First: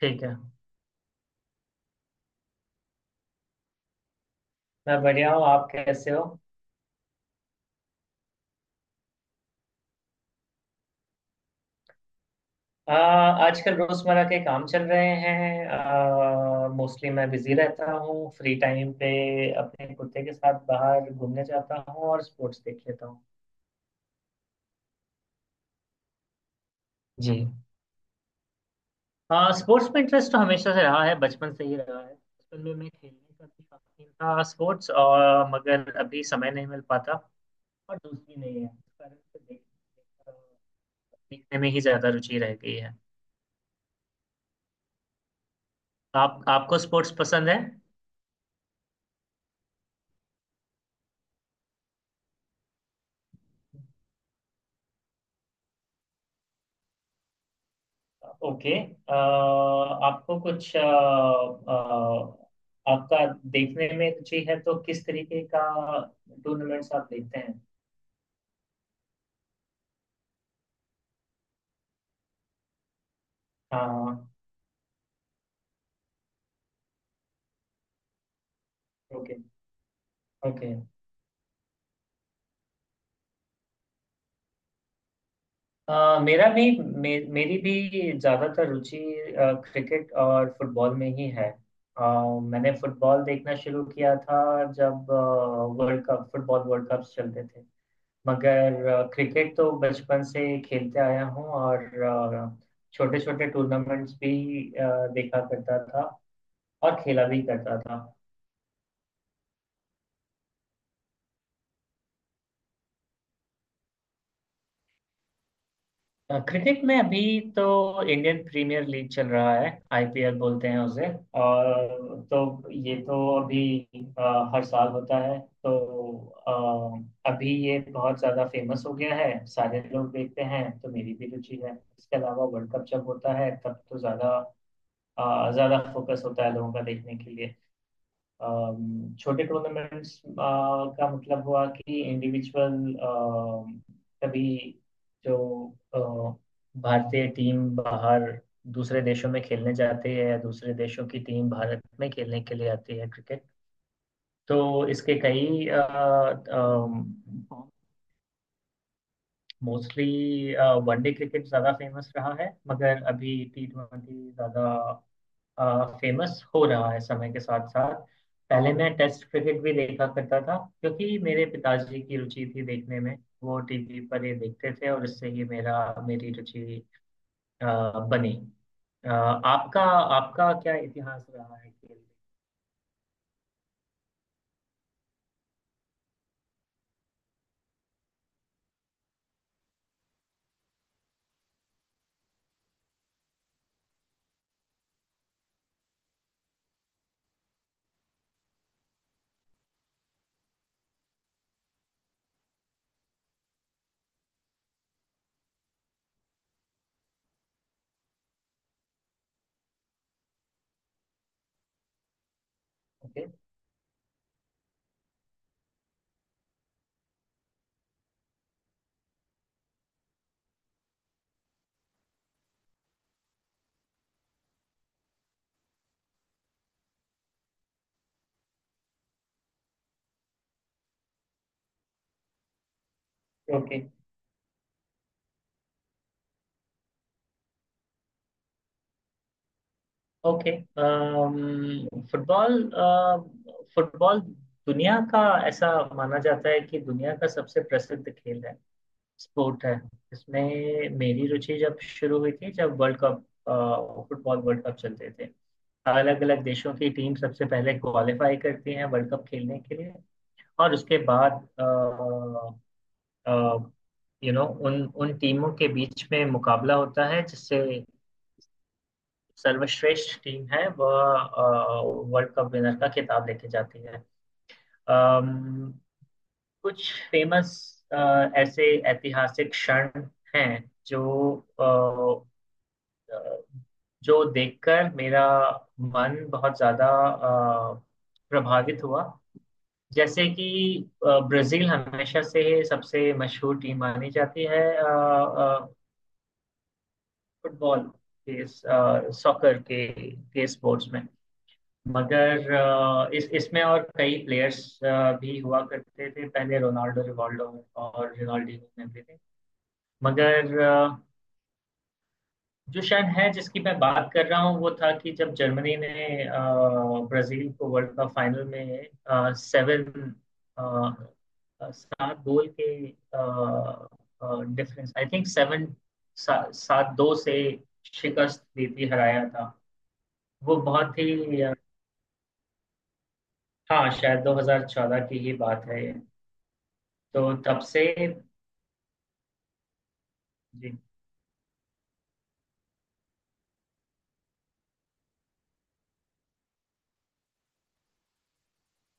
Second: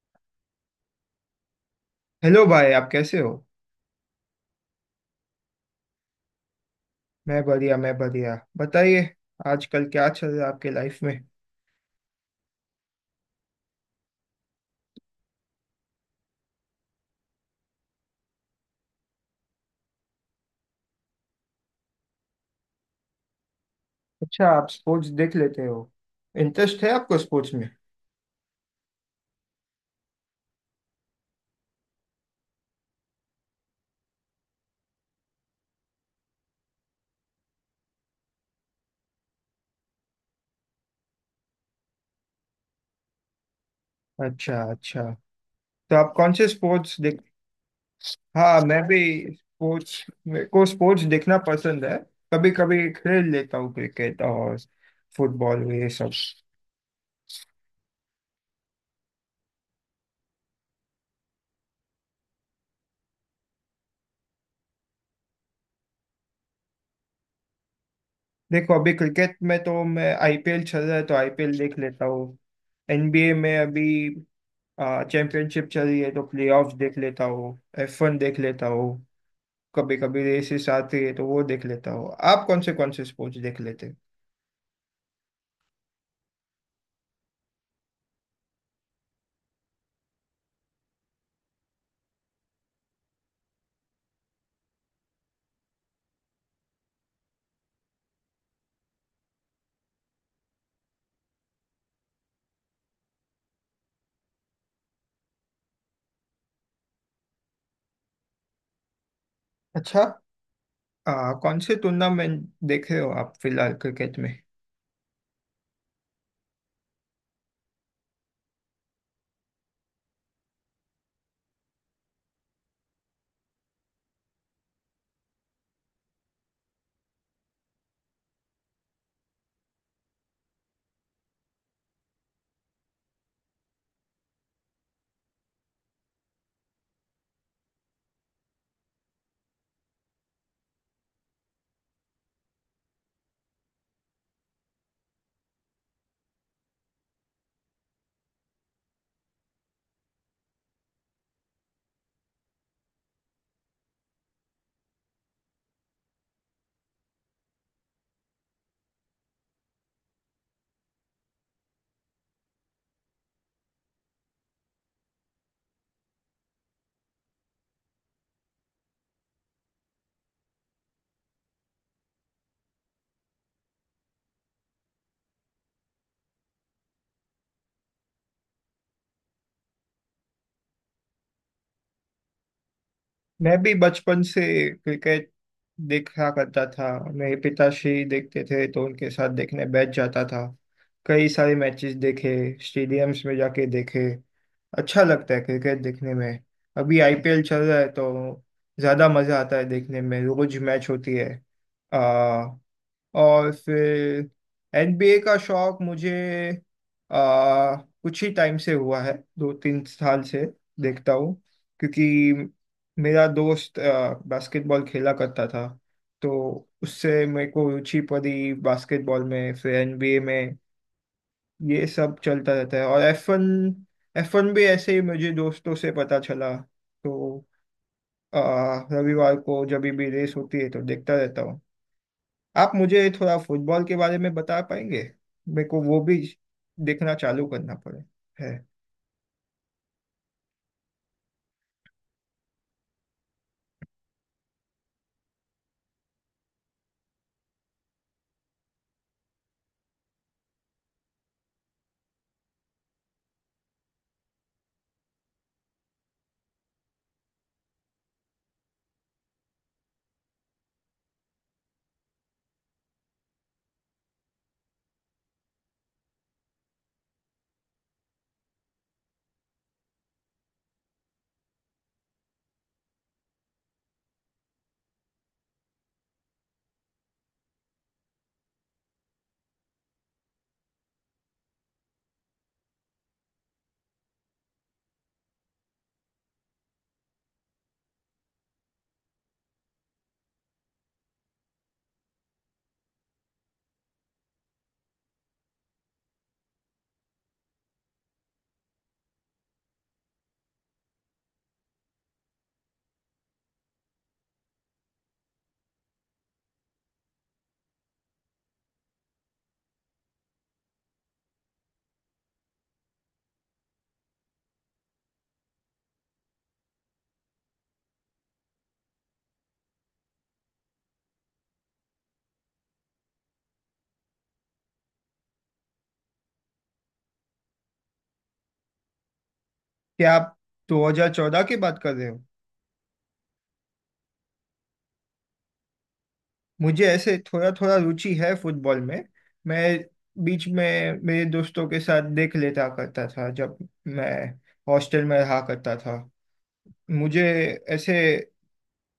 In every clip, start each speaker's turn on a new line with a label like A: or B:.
A: ठीक है।
B: हेलो भाई, आप कैसे हो?
A: मैं बढ़िया हूँ, आप कैसे हो?
B: मैं बढ़िया, मैं बढ़िया। बताइए। आजकल क्या चल रहा है आपके लाइफ में?
A: आ, आजकल रोजमर्रा के काम चल रहे हैं। मोस्टली मैं बिजी रहता हूँ। फ्री टाइम पे अपने कुत्ते के साथ बाहर घूमने जाता हूँ और स्पोर्ट्स देख लेता हूँ।
B: अच्छा, आप स्पोर्ट्स देख लेते हो? इंटरेस्ट है आपको
A: जी,
B: स्पोर्ट्स में?
A: स्पोर्ट्स में इंटरेस्ट तो हमेशा से रहा है, बचपन से ही रहा है। बचपन में मैं खेलने का भी शौकीन था स्पोर्ट्स और, मगर अभी समय नहीं मिल पाता और दोस्ती नहीं है, इस कारण से देखने में ही ज्यादा रुचि रह गई है।
B: अच्छा अच्छा, तो आप कौन
A: आप
B: से
A: आपको
B: स्पोर्ट्स
A: स्पोर्ट्स
B: देख?
A: पसंद है?
B: हाँ, मैं भी। स्पोर्ट्स, मेरे को स्पोर्ट्स देखना पसंद है। कभी कभी खेल लेता हूँ क्रिकेट और फुटबॉल, ये सब।
A: ओके। आपको कुछ आपका देखने में रुचि है तो किस तरीके का टूर्नामेंट्स आप देखते हैं?
B: देखो, अभी क्रिकेट में तो मैं आईपीएल चल रहा है तो आईपीएल देख लेता हूँ। एनबीए में अभी
A: हाँ।
B: चैंपियनशिप चल रही है तो प्लेऑफ्स देख लेता हूँ। F1 देख लेता हूँ।
A: ओके।
B: कभी कभी रेसेस
A: ओके।
B: आती है तो वो देख लेता हूँ। आप कौन से स्पोर्ट्स देख लेते हैं?
A: मेरा भी मेरी भी ज़्यादातर रुचि क्रिकेट और फुटबॉल में ही है। मैंने फुटबॉल देखना शुरू किया था जब world cup, football world cups चलते थे। मगर क्रिकेट तो बचपन से खेलते आया हूँ और छोटे छोटे टूर्नामेंट्स भी देखा करता था और खेला भी करता था।
B: अच्छा, कौन से टूर्नामेंट देख रहे हो आप फिलहाल क्रिकेट में?
A: क्रिकेट में अभी तो इंडियन प्रीमियर लीग चल रहा है, आईपीएल बोलते हैं उसे। और तो ये तो अभी हर साल होता है तो अभी ये बहुत ज़्यादा फेमस हो गया है, सारे लोग देखते हैं तो मेरी भी रुचि है। इसके अलावा वर्ल्ड कप जब होता है तब तो ज़्यादा ज़्यादा फोकस होता है लोगों का देखने के लिए। छोटे टूर्नामेंट्स का मतलब हुआ कि इंडिविजुअल कभी जो अ, भारतीय टीम बाहर दूसरे देशों में खेलने जाती है या दूसरे देशों की टीम भारत में खेलने के लिए आती है क्रिकेट। तो इसके कई मोस्टली वनडे क्रिकेट ज़्यादा फेमस रहा है, मगर अभी टी ट्वेंटी ज़्यादा फेमस हो रहा है समय के साथ साथ। पहले मैं टेस्ट क्रिकेट भी देखा करता था, क्योंकि मेरे पिताजी की रुचि थी देखने में। वो टीवी पर ये देखते थे और इससे ही मेरा मेरी रुचि अ, बनी। अ, आपका आपका क्या इतिहास रहा है खेल में?
B: मैं भी बचपन से क्रिकेट देखा करता था। मेरे पिताश्री देखते थे तो उनके साथ देखने बैठ जाता था। कई सारे मैचेस देखे, स्टेडियम्स में जाके देखे। अच्छा लगता है क्रिकेट देखने में। अभी आईपीएल चल रहा है तो ज़्यादा मज़ा आता है देखने में, रोज मैच होती है। आ, और फिर एनबीए का शौक मुझे आ, कुछ ही टाइम से हुआ है, 2 3 साल से देखता हूँ। क्योंकि मेरा
A: ओके।
B: दोस्त बास्केटबॉल खेला करता था तो उससे मेरे को रुचि पड़ी बास्केटबॉल में, फिर एनबीए में। ये सब चलता रहता है। और एफ वन भी ऐसे ही मुझे दोस्तों से पता चला। तो आ, रविवार को जब भी रेस होती है तो देखता रहता हूँ। आप मुझे थोड़ा
A: ओके।
B: फुटबॉल के बारे में बता पाएंगे? मेरे को वो भी देखना चालू करना पड़े है।
A: ओके। फुटबॉल फुटबॉल दुनिया का ऐसा माना जाता है कि दुनिया का सबसे प्रसिद्ध खेल है, स्पोर्ट है। इसमें मेरी रुचि जब शुरू हुई थी जब world cup, football world cup चलते थे। अलग अलग देशों की टीम सबसे पहले क्वालिफाई करती हैं वर्ल्ड कप खेलने के लिए, और उसके बाद यू नो उन उन टीमों के बीच में मुकाबला होता है जिससे सर्वश्रेष्ठ टीम है, वह वर्ल्ड कप विनर का खिताब लेके जाती है। अम, कुछ फेमस ऐसे ऐतिहासिक क्षण हैं जो अ, जो देखकर मेरा मन बहुत ज्यादा प्रभावित हुआ। जैसे कि ब्राजील हमेशा से सबसे मशहूर टीम मानी जाती है फुटबॉल के, सॉकर के स्पोर्ट्स में। मगर इस इसमें और कई प्लेयर्स भी हुआ करते थे पहले, रोनाल्डो, रिवाल्डो और रोनाल्डिनो में भी थे। मगर जो शायद है जिसकी मैं बात कर रहा हूँ, वो था कि जब जर्मनी ने ब्राजील को वर्ल्ड कप फाइनल में अ, सात गोल के डिफरेंस, आई थिंक सात दो से शिकस्त दी थी, हराया था।
B: क्या आप
A: वो बहुत ही
B: 2014 की बात कर रहे हो?
A: हाँ, शायद 2014 की ही बात है ये।
B: मुझे ऐसे
A: तो
B: थोड़ा
A: तब
B: थोड़ा
A: से
B: रुचि है फुटबॉल में। मैं बीच
A: जी।
B: में मेरे दोस्तों के साथ देख लेता करता था जब मैं हॉस्टल में रहा करता था। मुझे ऐसे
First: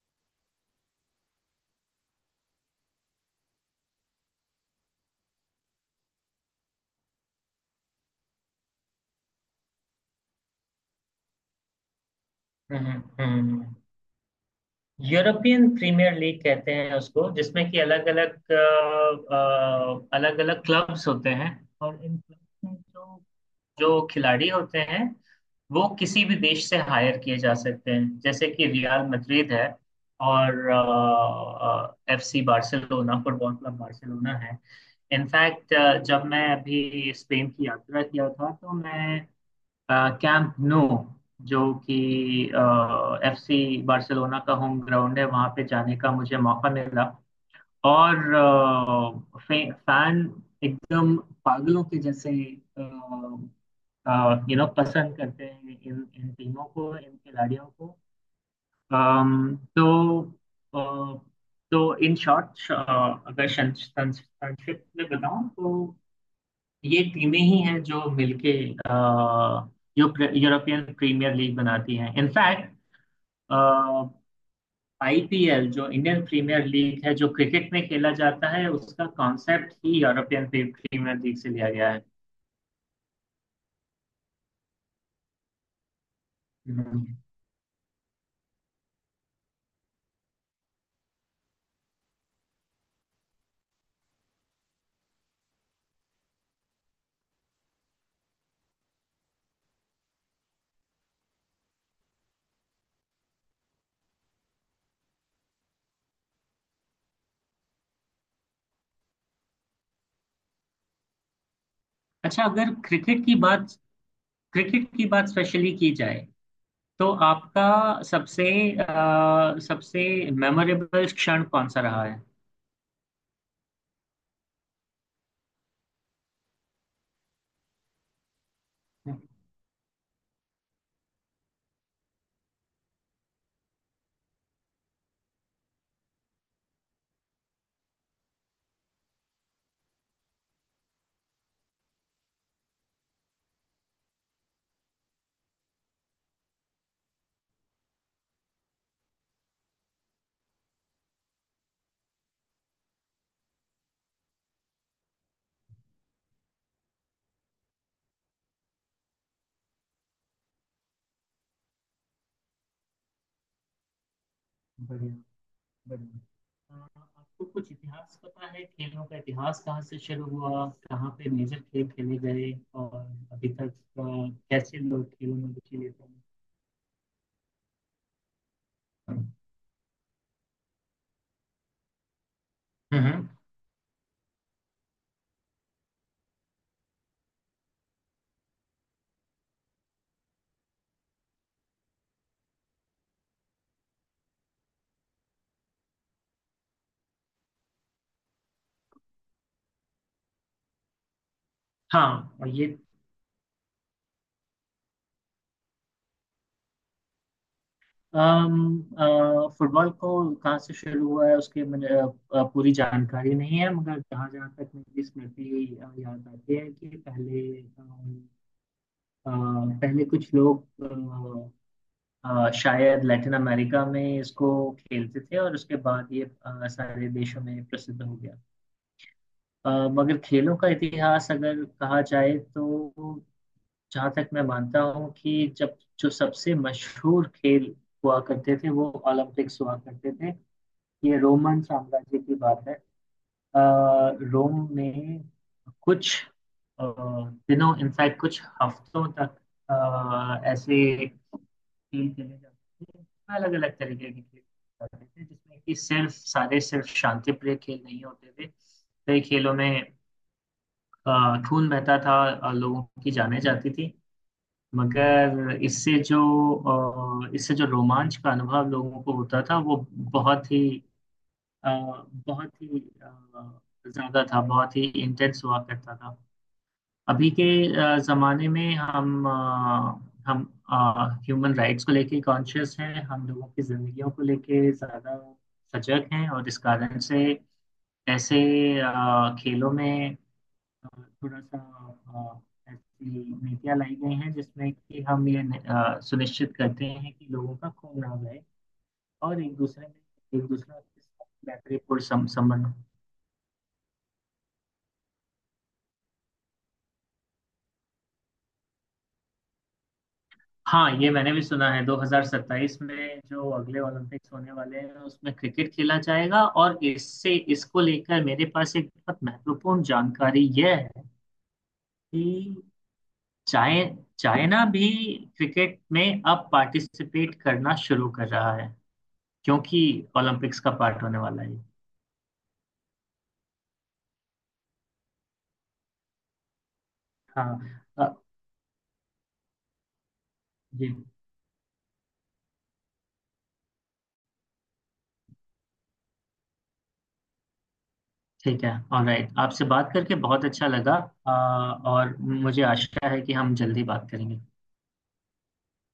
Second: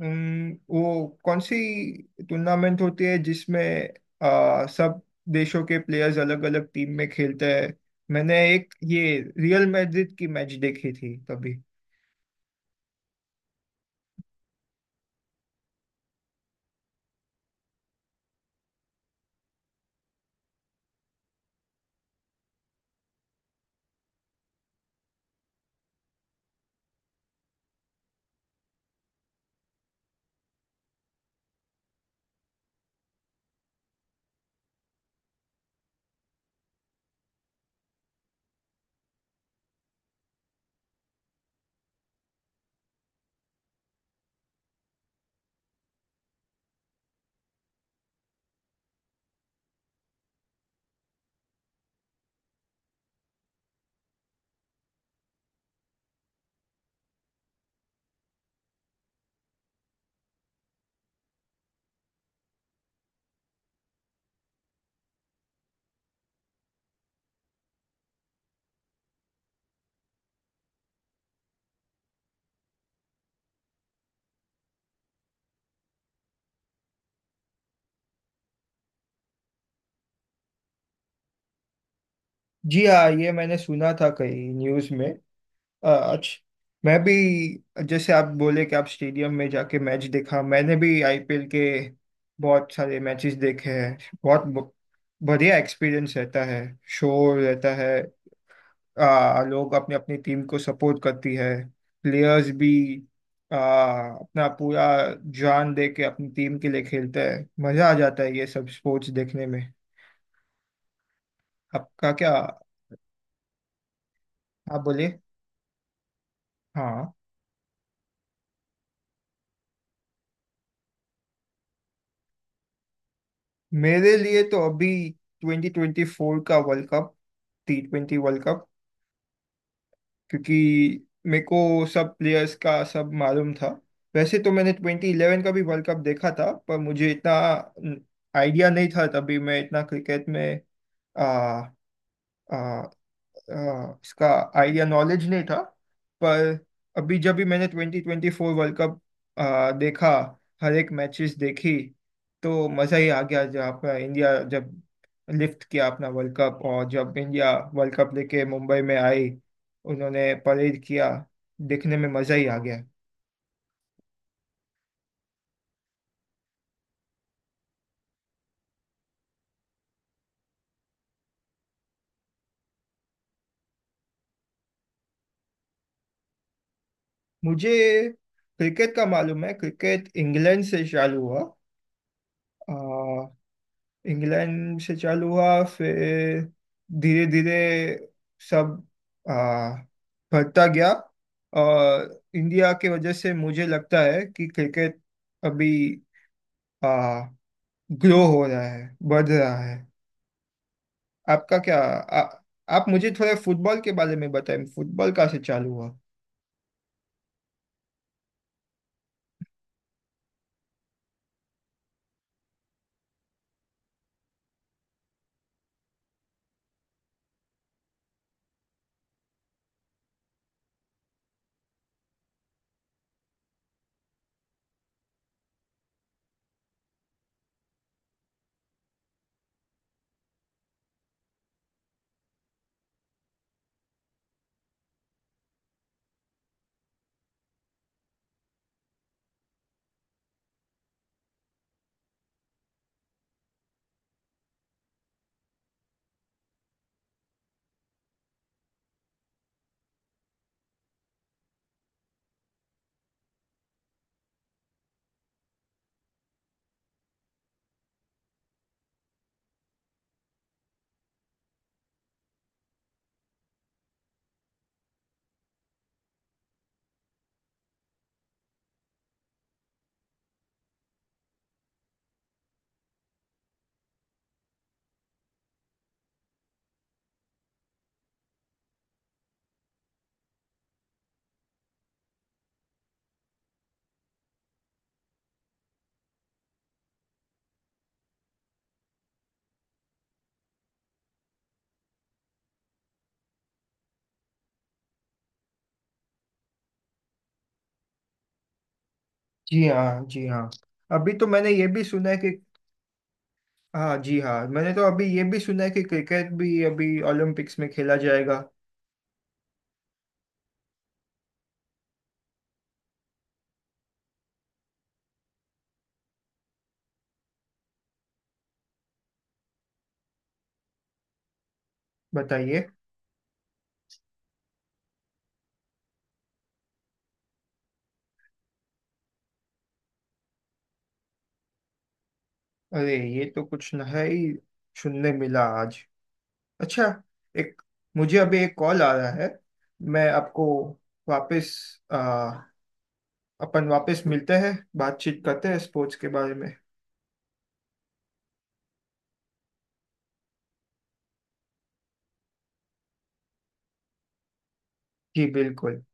B: वो कौन सी टूर्नामेंट होती है जिसमें सब देशों के प्लेयर्स अलग अलग टीम में खेलते हैं? मैंने एक ये रियल मैड्रिड की मैच देखी थी तभी।
A: हम्म। हम्म। हम्म। यूरोपियन प्रीमियर लीग कहते हैं उसको, जिसमें कि अलग अलग क्लब्स होते हैं और इन क्लब्स में जो जो खिलाड़ी होते हैं वो किसी भी देश से हायर किए जा सकते हैं। जैसे कि रियल मैड्रिड है और FC Barcelona, football club Barcelona है। इनफैक्ट जब मैं अभी स्पेन की यात्रा किया था तो मैं कैंप नो, जो कि एफसी बार्सिलोना का होम ग्राउंड है, वहां पे जाने का मुझे मौका मिला। और फैन एकदम पागलों के जैसे यू नो पसंद करते हैं इन इन टीमों को, इन खिलाड़ियों को। तो अ, तो इन शॉर्ट, अगर संक्षिप्त में बताऊं तो ये टीमें ही हैं जो मिलके यूरोपियन प्रीमियर लीग बनाती हैं। इनफैक्ट आईपीएल, जो इंडियन प्रीमियर लीग है, जो क्रिकेट में खेला जाता है, उसका कॉन्सेप्ट ही प्रीमियर लीग से लिया गया है।
B: जी हाँ, ये मैंने सुना था कहीं न्यूज़ में। अच्छा। मैं
A: हम्म।
B: भी, जैसे आप बोले कि आप स्टेडियम में जाके मैच देखा, मैंने भी आईपीएल के बहुत सारे मैचेस देखे हैं। बहुत बढ़िया एक्सपीरियंस रहता है। शोर रहता है, लोग अपनी अपनी टीम को सपोर्ट करती है। प्लेयर्स भी आ, अपना पूरा जान दे के अपनी टीम के लिए खेलते हैं। मजा आ जाता है ये सब स्पोर्ट्स देखने में। आपका क्या,
A: अच्छा,
B: आप
A: अगर क्रिकेट की
B: बोलिए।
A: बात स्पेशली की जाए तो
B: हाँ,
A: आपका सबसे सबसे मेमोरेबल क्षण कौन सा रहा है?
B: मेरे लिए तो अभी 2024 का world cup, T20 world cup. क्योंकि मेरे को सब प्लेयर्स का सब मालूम था। वैसे तो मैंने 2011 का भी वर्ल्ड कप देखा था, पर मुझे इतना आइडिया नहीं था, तभी मैं इतना क्रिकेट में, आ, आ, आ, इसका आइडिया नॉलेज नहीं था। पर अभी जब भी मैंने 2024 वर्ल्ड कप देखा, हर एक मैचेस देखी, तो मज़ा ही आ गया। जब अपना इंडिया जब लिफ्ट किया अपना वर्ल्ड कप, और जब इंडिया वर्ल्ड कप लेके मुंबई में आई, उन्होंने परेड किया, देखने में मज़ा ही आ गया।
A: बढ़िया। बढ़िया। अ, आपको कुछ इतिहास पता है, खेलों का इतिहास कहाँ से शुरू हुआ, कहाँ पे मेजर खेल खेले गए और अभी तक अ, कैसे लोग खेलों में रुचि लेते हैं?
B: मुझे क्रिकेट का मालूम है, क्रिकेट इंग्लैंड से चालू हुआ। आ,
A: हम्म।
B: इंग्लैंड से चालू हुआ, फिर धीरे धीरे सब आ, बढ़ता गया। और इंडिया के वजह से मुझे लगता है कि क्रिकेट अभी आ, ग्रो हो रहा है, बढ़ रहा है। आपका क्या,
A: हाँ और ये
B: आप मुझे थोड़ा फुटबॉल के बारे में बताएं, फुटबॉल कहाँ से चालू हुआ?
A: फुटबॉल को कहाँ से शुरू हुआ है उसके मुझे पूरी जानकारी नहीं है, मगर जहाँ जहाँ तक मेरी स्मृति याद आती है कि पहले अ, पहले कुछ लोग शायद लैटिन अमेरिका में इसको खेलते थे और उसके बाद ये सारे देशों में प्रसिद्ध हो गया। मगर खेलों का इतिहास अगर कहा जाए तो जहाँ तक मैं मानता हूँ कि जब जो सबसे मशहूर खेल हुआ करते थे वो ओलंपिक्स हुआ करते थे। ये रोमन साम्राज्य की बात है। अ, रोम में कुछ अ, दिनों, इनफैक्ट कुछ हफ्तों तक ऐसे खेल खेले जाते थे, अलग अलग तरीके के खेल जाते थे, जिसमें कि सिर्फ शांति प्रिय खेल नहीं होते थे। कई खेलों में खून बहता था, लोगों की जानें जाती थी। मगर इससे जो रोमांच का अनुभव लोगों को होता था वो बहुत ही अ, बहुत ही ज्यादा था, बहुत ही इंटेंस हुआ करता था। अभी के ज़माने में हम ह्यूमन राइट्स को लेके कॉन्शियस हैं, हम लोगों की ज़िंदगियों को लेके ज़्यादा सजग हैं और इस कारण से ऐसे खेलों में अ, थोड़ा सा ऐसी नीतियाँ लाई गई हैं जिसमें कि हम ये सुनिश्चित करते हैं कि लोगों का खून ना बहे और एक
B: जी
A: दूसरे
B: हाँ, जी
A: में, एक
B: हाँ।
A: दूसरे के
B: अभी
A: साथ
B: तो मैंने ये भी
A: मैत्रीपूर्ण
B: सुना है कि
A: संबंध।
B: हाँ। जी हाँ, मैंने तो अभी ये भी सुना है कि क्रिकेट भी अभी ओलंपिक्स में खेला जाएगा।
A: हाँ, ये मैंने भी सुना है, 2027 में जो अगले ओलंपिक्स होने वाले हैं उसमें क्रिकेट खेला जाएगा, और इससे इसको लेकर मेरे पास एक बहुत महत्वपूर्ण जानकारी यह है कि
B: बताइए।
A: चाइ चाइना भी क्रिकेट में अब पार्टिसिपेट करना शुरू कर रहा है, क्योंकि ओलंपिक्स का पार्ट होने वाला है।
B: अरे, ये तो कुछ नया ही सुनने मिला आज। अच्छा।
A: हाँ।
B: एक मुझे अभी एक कॉल आ रहा है। मैं आपको
A: जी,
B: वापस, आ, अपन वापस मिलते हैं, बातचीत करते हैं स्पोर्ट्स के बारे में।
A: ठीक है। ऑलराइट, आपसे बात करके बहुत अच्छा लगा। अ, और मुझे आशा है कि हम जल्दी बात करेंगे।
B: जी बिल्कुल।